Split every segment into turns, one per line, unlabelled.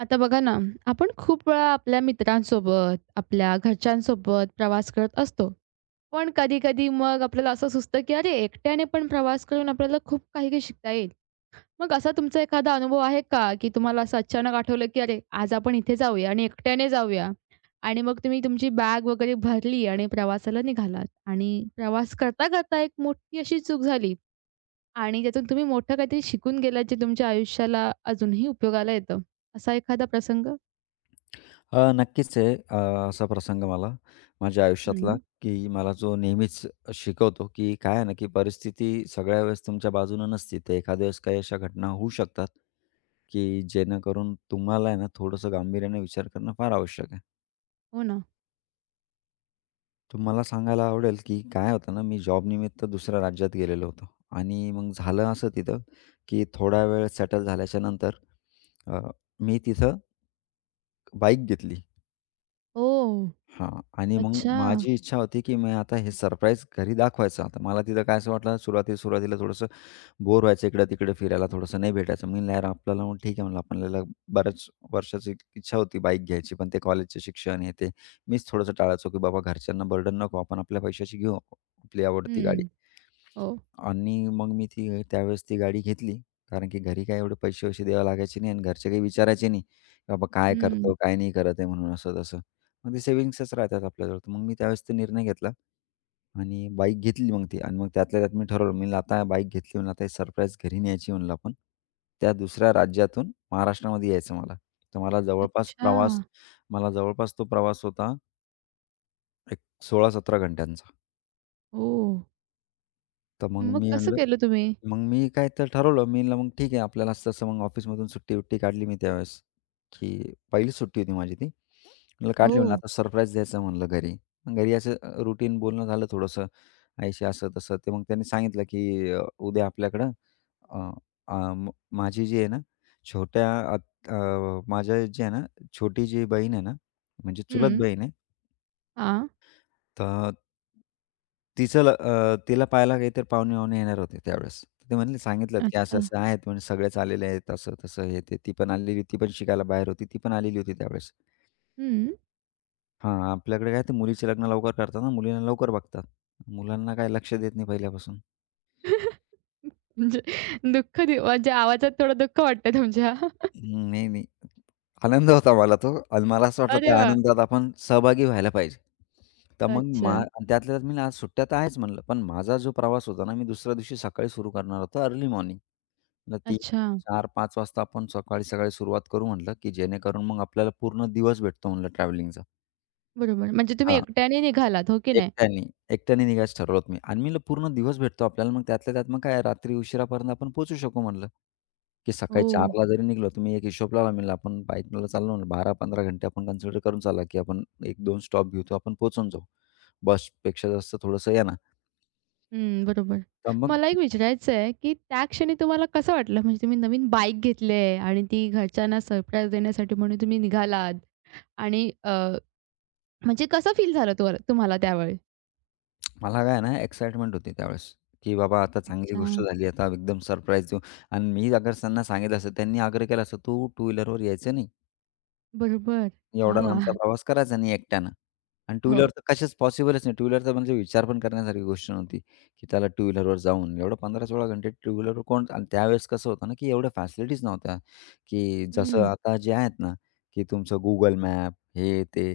आता बघा ना, आपण खूप वेळा आपल्या मित्रांसोबत, आपल्या घरच्यांसोबत प्रवास करत असतो. पण कधी-कधी मग आपल्याला असं सुचतं, की अरे एकट्याने पण प्रवास करून आपल्याला खूप काही-काही शिकता येईल. मग असा तुमचा एखादा अनुभव आहे का, की तुम्हाला असं अचानक आठवलं, की अरे आज आपण इथे जाऊया आणि एकट्याने जाऊया आणि मग तुम्ही तुमची बॅग वगैरे भरली आणि प्रवासाला निघालात आणि प्रवास करता-करता एक मोठी अशी चूक झाली आणि त्यातून तुम्ही मोठं काहीतरी शिकून गेलात, जे तुमच्या आयुष्याला अजूनही उपयोगाला येतं, असा एखादा प्रसंग?
नक्कीच आहे. असा प्रसंग मला माझ्या आयुष्यातला,
हं.
की मला जो नेहमीच शिकवतो, की काय आहे ना, की परिस्थिती सगळ्या वेळेस तुमच्या बाजूनं नसते. ते एखाद्या वेळेस काही अशा घटना होऊ शकतात, की जेणेकरून तुम्हाला आहे ना, थोडंसं गांभीर्याने विचार करणं फार आवश्यक आहे.
हो ना.
तर सांगायला आवडेल, की काय होतं ना, मी जॉबनिमित्त दुसऱ्या राज्यात गेलेलो होतो आणि मग झालं असं तिथं, की थोडा वेळ सेटल झाल्याच्यानंतर अ, मी तिथं बाईक घेतली.
ओह!
हां. आणि मग
अच्छा.
माझी इच्छा होती, की मी आता हे सरप्राईज घरी दाखवायचं. आता मला तिथं काय असं वाटलं, सुरुवाती सुरुवातीला थोडंसं बोर व्हायचं, इकडं-तिकडे फिरायला थोडंसं नाही भेटायचं. मी म्हणलं, "यार, आपल्याला मग ठीक आहे," म्हणलं, "आपल्याला बऱ्याच वर्षाची इच्छा होती बाईक घ्यायची, पण ते कॉलेजचे शिक्षण हे ते." मीच थोडंसं टाळायचो, की बाबा घरच्यांना बर्डन नको, आपण आपल्या पैशाची घेऊ आपली आवडती गाडी.
हं. हो.
आणि मग मी त्यावेळेस ती गाडी घेतली. कारण की घरी काय एवढे पैसे-वैसे द्यावे लागायचे नाही आणि घरचे काही विचारायचे नाही, की "बाबा काय
हं.
करतो, काय नाही करत आहे?" म्हणून असं-तसं. मग ते सेव्हिंग्सच राहतात आपल्याजवळ. तर मग मी त्यावेळेस तो निर्णय घेतला आणि बाईक घेतली मग ती आणि मग त्यातल्या त्यात मी ठरवलं, मी म्हणलं, "आता बाईक घेतली म्हणलं आता सरप्राईज घरी न्यायची" म्हणलं आपण. त्या दुसऱ्या राज्यातून महाराष्ट्रामध्ये यायचं मला. तर मला जवळपास
अच्छा.
प्रवास मला जवळपास तो प्रवास होता एक 16-17 घंट्यांचा.
ओह!
तर मग
मग
मी
कसं
म्हणलं
केलं तुम्ही?
मग मी काय तर ठरवलं, मी म्हणलं मग ठीक आहे आपल्याला असं-असं मग ऑफिसमधून सुट्टी-बिट्टी काढली मी त्यावेळेस, की पहिलीच सुट्टी होती माझी ती. म्हणलं हं. काढली
ओह!
म्हणलं आता सरप्राईज द्यायचं म्हणलं घरी. मग घरी असं रुटीन बोलणं झालं थोडंसं आईशी असं-तसं. ते मग त्यांनी सांगितलं, की उद्या आपल्याकडं अ, अ, म माझी जी आहे ना छोट्या आत अ, माझ्या जी आहे ना छोटी जी बहीण आहे ना, म्हणजे चुलत
हं.
बहीण आहे.
हां.
तर तिला पाहायला काहीतरी पाहुणे-वाहुणे येणार होते त्यावेळेस. ते म्हणले सांगितलं की
अच्छा.
असं-असं आहेत म्हणजे सगळेच आलेले आहेत, असं-तसं, हे ते. ती पण शिकायला बाहेर होती. ती पण आलेली होती त्यावेळेस.
हं.
हां, आपल्याकडे काय ते मुलीचे लग्न लवकर करतात ना, मुलींना लवकर बघतात. मुलांना काय लक्ष देत नाही पहिल्यापासून.
म्हणजे दुःख दि म्हणजे आवाजात थोडं दुःख वाटतंय तुमच्या.
हं, नाही, नाही. आनंद होता मला तो आणि मला असं वाटलं
अरे
त्या
वाह!
आनंदात आपण सहभागी व्हायला पाहिजे. तर मग मा
अच्छा.
आणि त्यातल्या त्यात मी म्हणलं, आज सुट्ट्या तर आहेच म्हणलं, पण माझा जो प्रवास होता ना, मी दुसऱ्या दिवशी सकाळी सुरू करणार होतो अर्ली मॉर्निंग. मग ती
अच्छा.
4-5 वाजता आपण सकाळी-सकाळी सुरुवात करू म्हटलं, की जेणेकरून मग आपल्याला पूर्ण दिवस भेटतो म्हटलं ट्रॅव्हलिंगचा.
बरोबर. म्हणजे तुम्ही
हां,
एकट्याने निघालात, हो की नाही?
एकट्याने, एकट्याने निघायचं ठरवलं होतं मी आणि मी म्हटलं पूर्ण दिवस भेटतो आपल्याला. मग त्यातल्या त्यात मग काय रात्री उशिरापर्यंत आपण पोहोचू शकू म्हटलं, की सकाळी
ओह!
4ला जरी निघालो तर मी एक हिशोब लावला म्हणलं आपण बाईकला चाललो म्हणलं 12-15 घंटे आपण कन्सिडर करून चालला, की आपण 1-2 स्टॉप घेऊ तर आपण पोहोचून जाऊ. बसपेक्षा जास्त थोडंसं या ना.
हं, बरोबर.
तर मग
मला एक विचारायचं आहे, की त्या क्षणी तुम्हाला कसं वाटलं? म्हणजे तुम्ही नवीन बाईक घेतली आहे आणि ती घरच्यांना सरप्राईज देण्यासाठी म्हणून तुम्ही निघालात आणि म्हणजे कसं फील झालं तुम्हाला तुम्हाला त्यावेळी?
मला काय ना एक्साइटमेंट होती त्यावेळेस, की बाबा आता चांगली
अच्छा.
गोष्ट झाली, आता एकदम सरप्राईज देऊ आणि मी अगर त्यांना सांगितलं असतं, त्यांनी आग्रह केला असता, "तू टू व्हीलरवर यायचं नाही.
बरोबर.
एवढा लांबचा
हां.
प्रवास करायचा नाही एकट्यानं आणि टू व्हीलर
हो.
तर कशाच पॉसिबलच नाही. टू व्हीलरचा म्हणजे विचार पण करण्यासारखी गोष्ट नव्हती, की त्याला टू व्हीलरवर जाऊन एवढं 15-16 घंटे टू व्हीलरवर कोण आणि त्यावेळेस कसं होतं ना, की एवढ्या फॅसिलिटीज नव्हत्या, की जसं
हं.
आता जे आहेत ना, की तुमचं Google मॅप हे ते,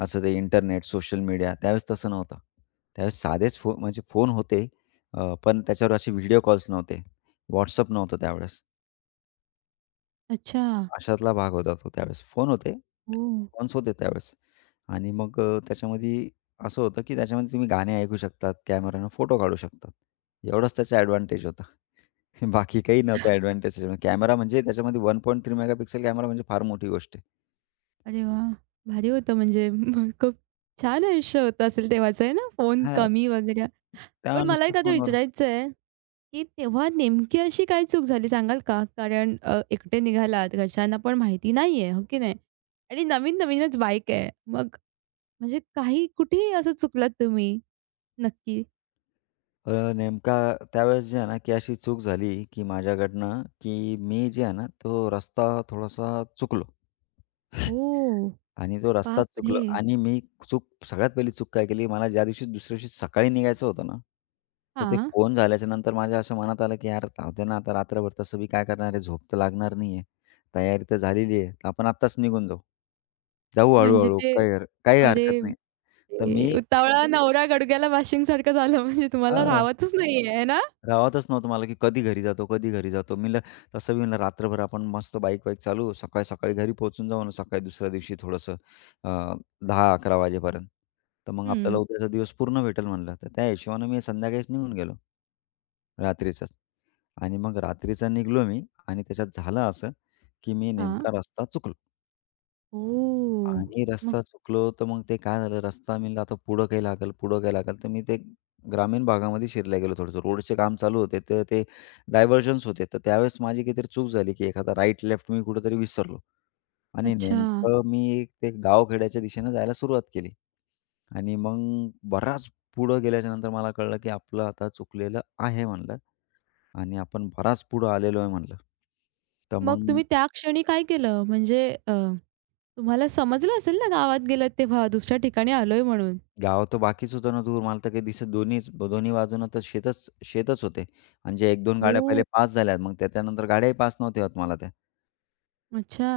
असं ते इंटरनेट, सोशल मीडिया त्यावेळेस तसं नव्हतं. त्यावेळेस साधेच फो म्हणजे फोन होते पण त्याच्यावर असे व्हिडिओ कॉल्स नव्हते. WhatsApp नव्हतं त्यावेळेस.
अच्छा.
अशातला भाग होता तो त्यावेळेस. फोन होते.
ओह!
फोन्स होते त्यावेळेस आणि मग त्याच्यामध्ये असं होतं, की त्याच्यामध्ये तुम्ही गाणे ऐकू शकतात, कॅमेरानं फोटो काढू शकतात. एवढाच त्याचा ॲडव्हांटेज होता. बाकी काही नव्हता ॲडव्हांटेज त्याच्यामध्ये. कॅमेरा म्हणजे त्याच्यामध्ये 1.3 मेगापिक्सल कॅमेरा म्हणजे फार मोठी गोष्ट आहे.
अरे वाह! भारी होतं म्हणजे मग खूप छान आयुष्य होतं असेल तेव्हाचं आहे ना? फोन
हां.
कमी वगैरे.
त्या
पण मला
नुसतं
एक आता
फोनवर.
विचारायचं आहे की तेव्हा नेमकी अशी काय चूक झाली सांगाल का? कारण एकटे निघालात, घरच्यांना पण माहिती नाहीये, हो की नाही? आणि नवीन-नवीनच बाईक आहे. मग म्हणजे काही कुठेही असं चुकलात तुम्ही नक्की?
नेमका त्यावेळेस जे आहे ना, की अशी चूक झाली, की माझ्याकडनं, की मी जे आहे ना, तो रस्ता थोडासा चुकलो.
ओह!
आणि तो रस्ताच
बापरे!
चुकलो आणि मी चूक सगळ्यात पहिली चूक काय केली, मला ज्या दिवशी दुसऱ्या दिवशी सकाळी निघायचं होतं ना, तर ते
हां.
फोन झाल्याच्या नंतर माझ्या असं मनात आलं, की यार जाऊ दे ना आता रात्रभर तसं बी काय करणार आहे, झोप तर लागणार नाही आहे. तयारी तर झालेली आहे, तर आपण आत्ताच निघून जाऊ. जाऊ
म्हणजे
हळू
ते
काही
अरे
हरकत
बापरे!
नाही. तर मी
उतावळा नवरा गुडघ्याला बाशिंगसारखं झालं म्हणजे तुम्हाला
हां.
राहवतच नाहीये, आहे ना?
राहतच नव्हतं मला, की कधी घरी जातो, कधी घरी जातो. मी म्हणलं तसं बी म्हणलं रात्रभर आपण मस्त बाईक-वाईक चालू, सकाळी-सकाळी घरी पोहोचून जाऊ ना, सकाळी दुसऱ्या दिवशी थोडंसं अ, 10-11 वाजेपर्यंत. तर मग आपल्याला
हं.
उद्याचा दिवस पूर्ण भेटेल म्हणलं. तर त्या हिशोबानं मी संध्याकाळीच निघून गेलो. रात्रीचाच आणि मग रात्रीचा निघालो मी आणि त्याच्यात झालं असं, की मी
हां.
नेमका रस्ता चुकलो.
ओह!
आणि
मग
रस्ता चुकलो, तर मग ते काय झालं, रस्ता मी म्हणलं आता पुढं काही लागेल, पुढं काही लागेल. तर मी ते ग्रामीण भागामध्ये शिरल्या गेलो थोडंसं. रोडचे काम चालू होते, तर ते डायव्हर्जन्स होते. तर त्यावेळेस माझी काहीतरी चूक झाली, की एखादा राईट, लेफ्ट मी कुठेतरी विसरलो आणि
अच्छा.
नेमकं मी ते गावखेड्याच्या दिशेनं जायला सुरुवात केली आणि मग बराच पुढं गेल्याच्या नंतर मला कळलं, की आपलं आता चुकलेलं आहे म्हणलं आणि आपण बराच पुढं आलेलो आहे म्हणलं. तर
मग
मग
तुम्ही त्या क्षणी काय केलं? म्हणजे तुम्हाला समजलं असेल ना गावात गेलात तेव्हा, दुसऱ्या ठिकाणी आलोय म्हणून?
गाव तर बाकीच होतं ना दूर. मला तर काही दिसत दोन्ही बाजूनं तर शेतच शेतच होते. आणि जे 1-2 गाड्या
ओह!
पहिले पास झाल्या. मग त्याच्यानंतर गाड्याही पास नव्हत्या होत मला त्या.
अच्छा.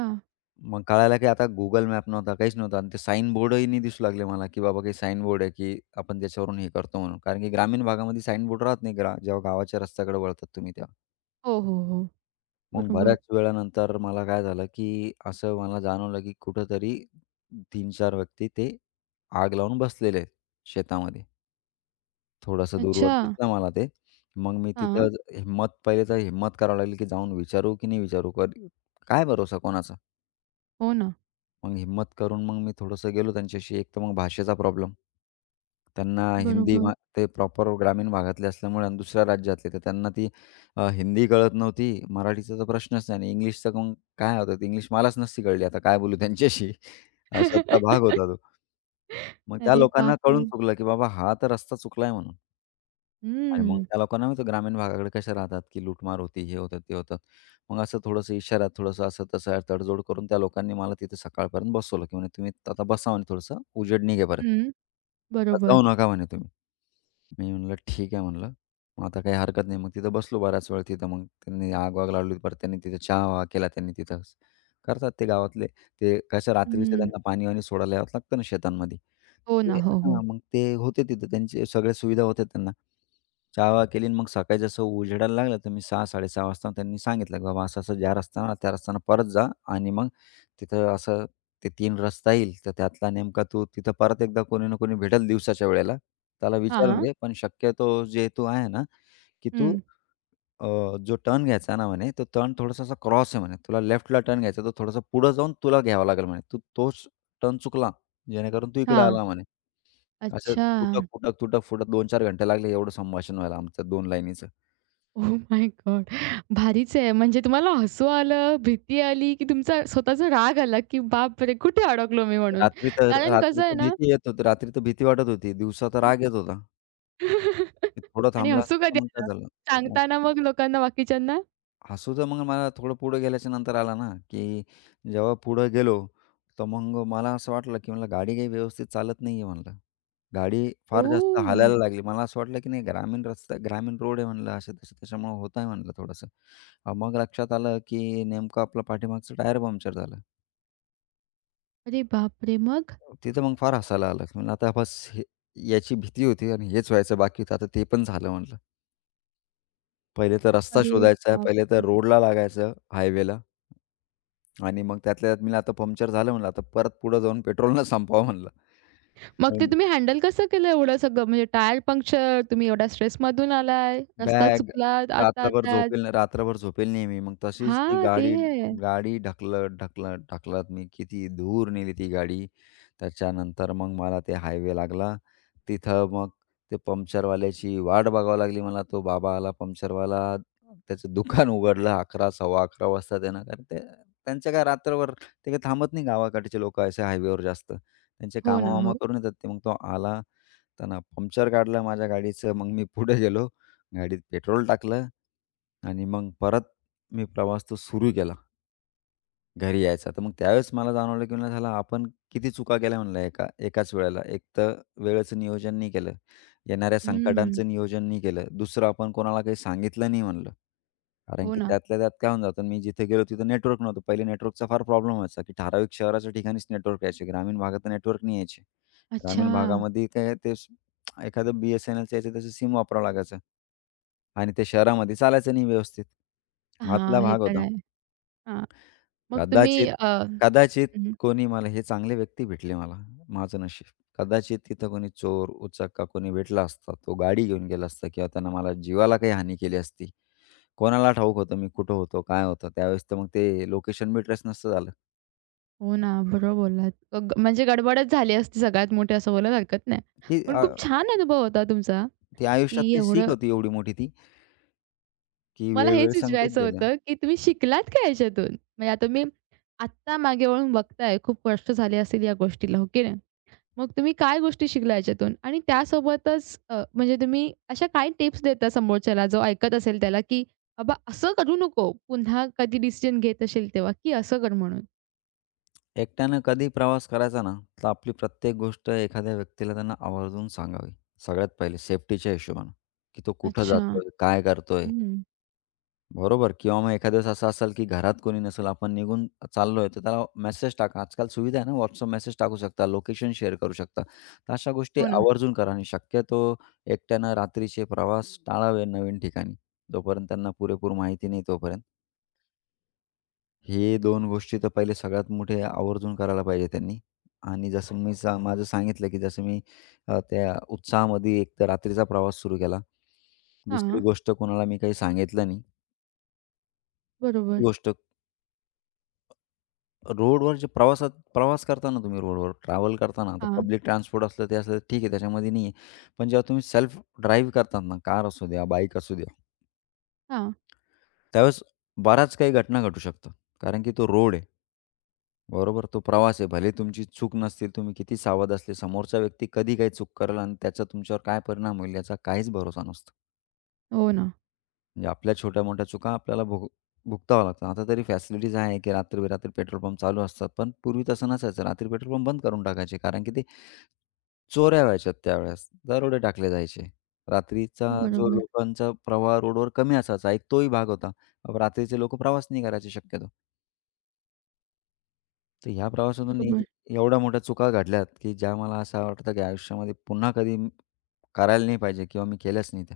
मग कळायला की आता Google मॅप नव्हता, काहीच नव्हतं आणि ते साइन बोर्डही नाही दिसू लागले मला, की बाबा काही साइन बोर्ड आहे, की आपण त्याच्यावरून हे करतो म्हणून. कारण की ग्रामीण भागामध्ये साइन बोर्ड राहत नाही, जेव्हा गावाच्या रस्त्याकडे वळतात तुम्ही तेव्हा.
हो, हो, हो.
मग
बरोबर.
बऱ्याच वेळानंतर मला काय झालं, की असं मला जाणवलं, की कुठेतरी 3-4 व्यक्ती ते आग लावून बसलेले आहेत शेतामध्ये. थोडंसं दूरवर
अच्छा.
दिसलं मला ते. मग मी
हां.
तिथं हिम्मत पहिले तर हिम्मत करावी लागली, की जाऊन विचारू की नाही विचारू? काय भरोसा कोणाचा?
हो ना.
मग हिम्मत करून मग मी थोडंसं गेलो त्यांच्याशी. एक तर मग भाषेचा प्रॉब्लेम. त्यांना हिंदी
बरोबर.
मा ते प्रॉपर ग्रामीण भागातले असल्यामुळे आणि दुसऱ्या राज्यातले, तर त्यांना ती हिंदी कळत नव्हती. मराठीचा तर प्रश्नच नाही आणि इंग्लिशचं मग काय होतं, इंग्लिश मलाच नसती कळली. आता काय बोलू त्यांच्याशी? अशातला भाग होता तो. मग त्या
अरे
लोकांना
बापरे!
कळून चुकलं, की बाबा हा तर रस्ता चुकलाय म्हणून. आणि मग
हं.
त्या लोकांना माहिती ग्रामीण भागाकडे कशा राहतात, की लूटमार होती, हे होतं, ते होतं. मग असं थोडंसं इशाऱ्यात, थोडंसं असं तसं तडजोड करून त्या लोकांनी मला तिथे सकाळपर्यंत बसवलं, की म्हणे तुम्ही आता बसा म्हणे थोडंसं उजेड निघेपर्यंत.
हं.
आता
बरोबर.
जाऊ नका म्हणे तुम्ही. मी म्हणलं ठीक आहे म्हणलं. मग आता काही हरकत नाही. मग तिथं बसलो बराच वेळ तिथं. मग त्यांनी आग-वाग लावली. परत त्यांनी तिथं चहा-वहा केला त्यांनी तिथंच. करतात ते गावातले. ते कसं रात्रीचं
हं.
त्यांना पाणी-वाणी सोडायला यावं लागतं ना शेतांमध्ये.
हो
ते
ना. हो, हो.
हां, मग ते होते तिथं. त्यांचे सगळ्या सुविधा होत्या त्यांना. चहा केली आणि मग सकाळी जसं उजेडायला लागलं, तर मी 6-6:30 वाजता त्यांनी सांगितलं, की "बाबा असं-असं ज्या रस्त्यानं आला, त्या रस्त्यानं परत जा आणि मग तिथं असं ते 3 रस्ता येईल, तर त्यातला नेमका तू तिथं परत एकदा कोणी ना कोणी भेटेल दिवसाच्या वेळेला, त्याला विचारून
हां.
घे. पण शक्यतो जे तू आहे ना, की तू
हं.
जो टर्न घ्यायचा ना," म्हणे, "तो टर्न थोडासा असा क्रॉस आहे," म्हणे, "तुला लेफ्टला टर्न घ्यायचा, तो थोडासा पुढं जाऊन तुला घ्यावा लागेल," म्हणे, "तू तोच टर्न चुकला, जेणेकरून तू इकडे
हां.
आला," म्हणे. असं
अच्छा.
तुटक, फुटक, तुटक, फुटक 2-4 घंटे लागले एवढं संभाषण व्हायला आमचं 2 लाईनीचं.
Oh my God! भारीच आहे. म्हणजे तुम्हाला हसू आलं, भीती आली, की तुमचा स्वतःचा राग आला, की बापरे! कुठे अडकलो मी म्हणून? कारण
रात्री
कसं आहे
तर
ना.
भीती येत होती. रात्री तर भीती वाटत होती. दिवसा तर राग येत होता. की थोडं
आणि
थांबला
हसू
असता
कधी
तर मग काय
आलं?
झालं. मग
सांगताना मग लोकांना बाकीच्यांना?
हसू तर मग मला थोडं पुढे गेल्याच्या नंतर आला ना, की जेव्हा पुढे गेलो, तर मग मला असं वाटलं, की म्हणलं गाडी काही व्यवस्थित चालत नाहीये म्हणलं. गाडी फार जास्त
ओह!
हालायला लागली. मला असं वाटलं, की नाही ग्रामीण रोड आहे म्हणलं असे-तसे त्याच्यामुळे होत आहे म्हणलं थोडंसं. मग लक्षात आलं, की नेमकं आपलं पाठीमागचं टायर पंक्चर झालं.
अरे बापरे! मग?
तिथं मग फार हसायला आलं, म्हणलं आता बस हे याची भीती होती आणि हेच व्हायचं बाकी होतं. आता ते पण झालं म्हटलं. पहिले तर रस्ता
अरे
शोधायचा आहे, पहिले तर
बापरे!
रोडला लागायचं हायवेला आणि मग त्यातल्या त्यात मी आता पंक्चर झालं म्हणलं, आता परत पुढे जाऊन पेट्रोल न संपवावं म्हणलं.
मग
मग
ते तुम्ही हँडल कसं केलं एवढं सगळं? म्हणजे टायर पंक्चर, तुम्ही एवढ्या स्ट्रेसमधून आलाय, रस्ता
बॅग
चुकला आता-आताच.
रात्रभर झोपेल नाही मी. मग तशीच ती
हां, ते
गाडी
आहे.
गाडी ढकलत, ढकलत, ढकलत मी किती दूर नेली ती गाडी. त्याच्यानंतर मग मला ते हायवे लागला. तिथं मग ते पंक्चरवाल्याची वाट बघावी लागली मला. तो बाबा आला पंक्चरवाला. त्याचं दुकान उघडलं 11 सव्वा-11 वाजता त्यानं. कारण ते त्यांचं काय रात्रभर ते काही थांबत नाही गावाकडचे लोकं असे हायवेवर जास्त. त्यांचे
हो ना,
कामं-वामं
हो.
करून येतात ते. मग तो आला, त्यानं पंक्चर काढलं माझ्या गाडीचं. मग मी पुढे गेलो. गाडीत पेट्रोल टाकलं आणि मग परत मी प्रवास तो सुरू केला. घरी यायचा. तर मग त्यावेळेस मला जाणवलं, की म्हणलं "झाला आपण किती चुका केल्या" म्हणलं एका एकाच वेळेला. एक तर वेळेचं नियोजन नाही केलं, येणाऱ्या
हं,
संकटांचं नियोजन नाही केलं, दुसरं आपण कोणाला काही सांगितलं नाही म्हणलं. कारण
हो
की
ना.
त्यातल्या त्यात काय होऊन जातं, मी जिथे गेलो तिथं नेटवर्क नव्हतं. पहिले नेटवर्कचा फार प्रॉब्लेम व्हायचा, की ठराविक शहराच्या ठिकाणीच नेटवर्क यायचे. ग्रामीण भागात नेटवर्क नाही यायचे.
अच्छा.
ग्रामीण भागामध्ये काय एखादं बी-एस-एन-एलचं यायचं त्याचं सिम वापरावं लागायचं आणि ते शहरामध्ये चालायचं नाही व्यवस्थित. आतला
हां, हे
भाग
तर
होता.
आहे. हां, मग तुम्ही
कदाचित, कदाचित
हं.
कोणी मला हे चांगले व्यक्ती भेटले मला. माझं नशीब. कदाचित तिथं कोणी चोर, उचक्का कोणी भेटला असता. तो गाडी घेऊन गेला असता किंवा त्यानं मला जीवाला काही हानी केली असती. कोणाला ठाऊक होतं मी कुठं होतो, काय होतं? त्यावेळेस तर मग ते लोकेशन बी ट्रेस नसतं झालं.
हो ना, बरोबर बोललात. अग म्हणजे गडबडच झाली असती सगळ्यात मोठी असं बोलायला हरकत नाही.
ती
पण
अ,
खूप छान अनुभव होता तुमचा.
ती
की
आयुष्यातली सीख
एवढं
होती एवढी मोठी ती, की
मला
वेळोवेळी
हेच
संकेत
विचारायचं
दिला.
होतं, की तुम्ही शिकलात काय याच्यातून? म्हणजे आता तुम्ही आत्ता मागे वळून बघताय, खूप वर्ष झाली असतील या गोष्टीला, हो की नाही? मग तुम्ही काय गोष्टी शिकला याच्यातून? आणि त्यासोबतच म्हणजे तुम्ही अशा काय टिप्स देता समोरच्याला जो ऐकत असेल त्याला, की "बाबा असं करू नको, पुन्हा कधी डिसिजन घेत असेल तेव्हा, की असं कर" म्हणून?
एकट्यानं कधी प्रवास करायचा ना, तर आपली प्रत्येक गोष्ट एखाद्या व्यक्तीला त्यांना आवर्जून सांगावी. सगळ्यात पहिले सेफ्टीच्या हिशोबानं, की तो कुठं
अच्छा.
जातोय, काय करतोय?
हं.
बरोबर किंवा मग एखाद्या वेळेस असं असेल, की घरात कोणी नसेल, आपण निघून चाललोय, तर त्याला मेसेज टाका. आजकाल सुविधा आहे ना, WhatsApp मेसेज टाकू शकता, लोकेशन शेअर करू शकता. तर अशा गोष्टी
हो ना.
आवर्जून करा आणि शक्यतो एकट्यानं रात्रीचे प्रवास टाळावे नवीन ठिकाणी, जोपर्यंत त्यांना पुरेपूर माहिती नाही तोपर्यंत. हे 2 गोष्टी तर पहिले सगळ्यात मोठे आवर्जून करायला पाहिजे त्यांनी. आणि जसं मी सा माझं सांगितलं, की जसं मी त्या उत्साहामध्ये एक तर रात्रीचा प्रवास सुरू केला. दुसरी
हां.
गोष्ट कोणाला मी काही सांगितलं नाही. ती
बरोबर.
गोष्ट रोडवर जे प्रवासात प्रवास करताना तुम्ही रोडवर ट्रॅव्हल करताना, आता
हां,
पब्लिक ट्रान्सपोर्ट असलं ते असलं ठीक आहे त्याच्यामध्ये नाही आहे. पण जेव्हा तुम्ही सेल्फ ड्राईव्ह करतात ना, कार असू द्या, बाईक असू द्या,
हां.
त्यावेळेस बऱ्याच काही घटना घटू शकतात. कारण की तो रोड आहे, बरोबर? तो प्रवास आहे. भले तुमची चूक नसतील, तुम्ही किती सावध असले, समोरचा व्यक्ती कधी काही चूक करेल आणि त्याचा तुमच्यावर काय परिणाम होईल याचा काहीच भरोसा नसतो.
हो ना.
म्हणजे आपल्या छोट्या-मोठ्या चुका आपल्याला भुगतावं लागतं. आता तरी फॅसिलिटीज आहे, की रात्रबेरात्री पेट्रोल पंप चालू असतात. पण पूर्वी तसं नसायचं. रात्री पेट्रोल पंप बंद करून टाकायचे. कारण की ते चोऱ्या व्हायच्या त्यावेळेस. दरोडे टाकले जायचे. रात्रीचा जो
बरोबर,
लोकांचा प्रवाह रोडवर कमी असायचा, एक तोही भाग होता. अब रात्रीचे लोकं प्रवास नाही करायचे शक्यतो. तर ह्या प्रवासातून मी
बरोबर.
एवढ्या मोठ्या चुका घडल्यात, की ज्या मला असं वाटतं, की आयुष्यामध्ये पुन्हा कधी करायला नाही पाहिजे किंवा मी केलंच नाही ते.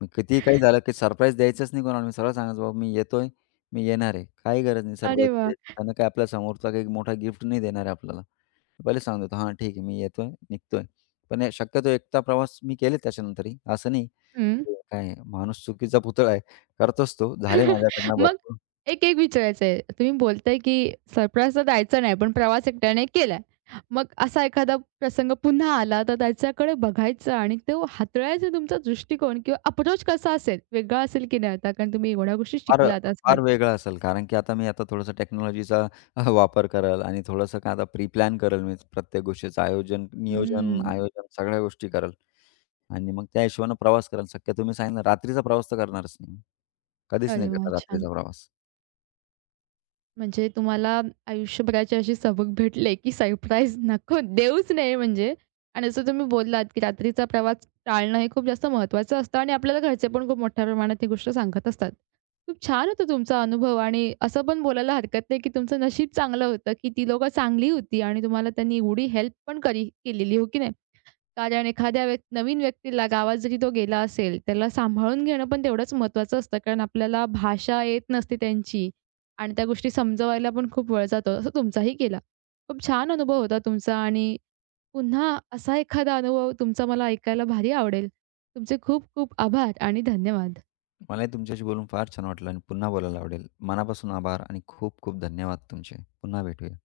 मी कितीही काही झालं, की सरप्राईज द्यायचंच नाही कोणाला. मी सरळ सांगायचं, "बाबा मी येतोय, मी येणार आहे." काही गरज नाही
अरे
सरप्राईज
वाह!
द्यायची. त्यांना काय आपल्या समोरचा काही मोठा गिफ्ट नाही देणार आहे आपल्याला. पहिले सांगून देतो, "हां, ठीक आहे, मी येतोय, निघतोय." पण हे शक्यतो एकटा प्रवास मी केले त्याच्यानंतरही. असं नाही,
हं.
काय माणूस चुकीचा पुतळा आहे. करतोच तो. झाले माझ्याकडनं
मग
भरपूर.
एक-एक विचारायचं आहे. तुम्ही बोलताय, की सरप्राईज तर द्यायचा नाही, पण प्रवास एकट्याने केलाय. मग असा एखादा प्रसंग पुन्हा आला, तर त्याच्याकडे बघायचं आणि तो हाताळायचा तुमचा दृष्टिकोन किंवा अप्रोच कसा असेल? वेगळा असेल की नाही आता? कारण तुम्ही एवढ्या गोष्टी
फार
शिकलात असं
फार
वाटतं.
वेगळा असेल, कारण की आता मी थोडंसं टेक्नॉलॉजीचा वापर करेल आणि थोडंसं काय आता प्री-प्लॅन करेल मी प्रत्येक गोष्टीचं
हं.
आयोजन सगळ्या गोष्टी करेल आणि मग त्या हिशोबानं प्रवास करेल. शक्यतो तुम्ही सांगितलं रात्रीचा प्रवास तर करणारच नाही. कधीच
अरे
नाही
वाह!
करणार
छान.
रात्रीचा प्रवास.
म्हणजे तुम्हाला आयुष्यभराची अशी सबक भेटले, की सरप्राईज नको देऊच नये म्हणजे. आणि जसं तुम्ही बोललात, की रात्रीचा प्रवास टाळणं हे खूप जास्त महत्त्वाचं असतं आणि आपल्याला घरचे पण खूप मोठ्या प्रमाणात ही गोष्ट सांगत असतात. खूप छान होता तुमचा अनुभव आणि असं पण बोलायला हरकत नाही, की तुमचं नशीब चांगलं होतं, की ती लोकं चांगली होती आणि तुम्हाला त्यांनी एवढी हेल्प पण करी केलेली, हो की नाही? कारण एखाद्या व्यक् नवीन व्यक्तीला गावात जरी तो गेला असेल, त्याला सांभाळून घेणं पण तेवढंच महत्त्वाचं असतं. कारण आपल्याला भाषा येत नसते त्यांची आणि त्या गोष्टी समजवायला पण खूप वेळ जातो. असं तुमचाही गेला. खूप छान अनुभव होता तुमचा आणि पुन्हा असा एखादा अनुभव तुमचा मला ऐकायला भारी आवडेल. तुमचे खूप खूप आभार आणि धन्यवाद.
मलाही तुमच्याशी बोलून फार छान वाटलं आणि पुन्हा बोलायला आवडेल. मनापासून आभार आणि खूप खूप धन्यवाद तुमचे. पुन्हा भेटूया.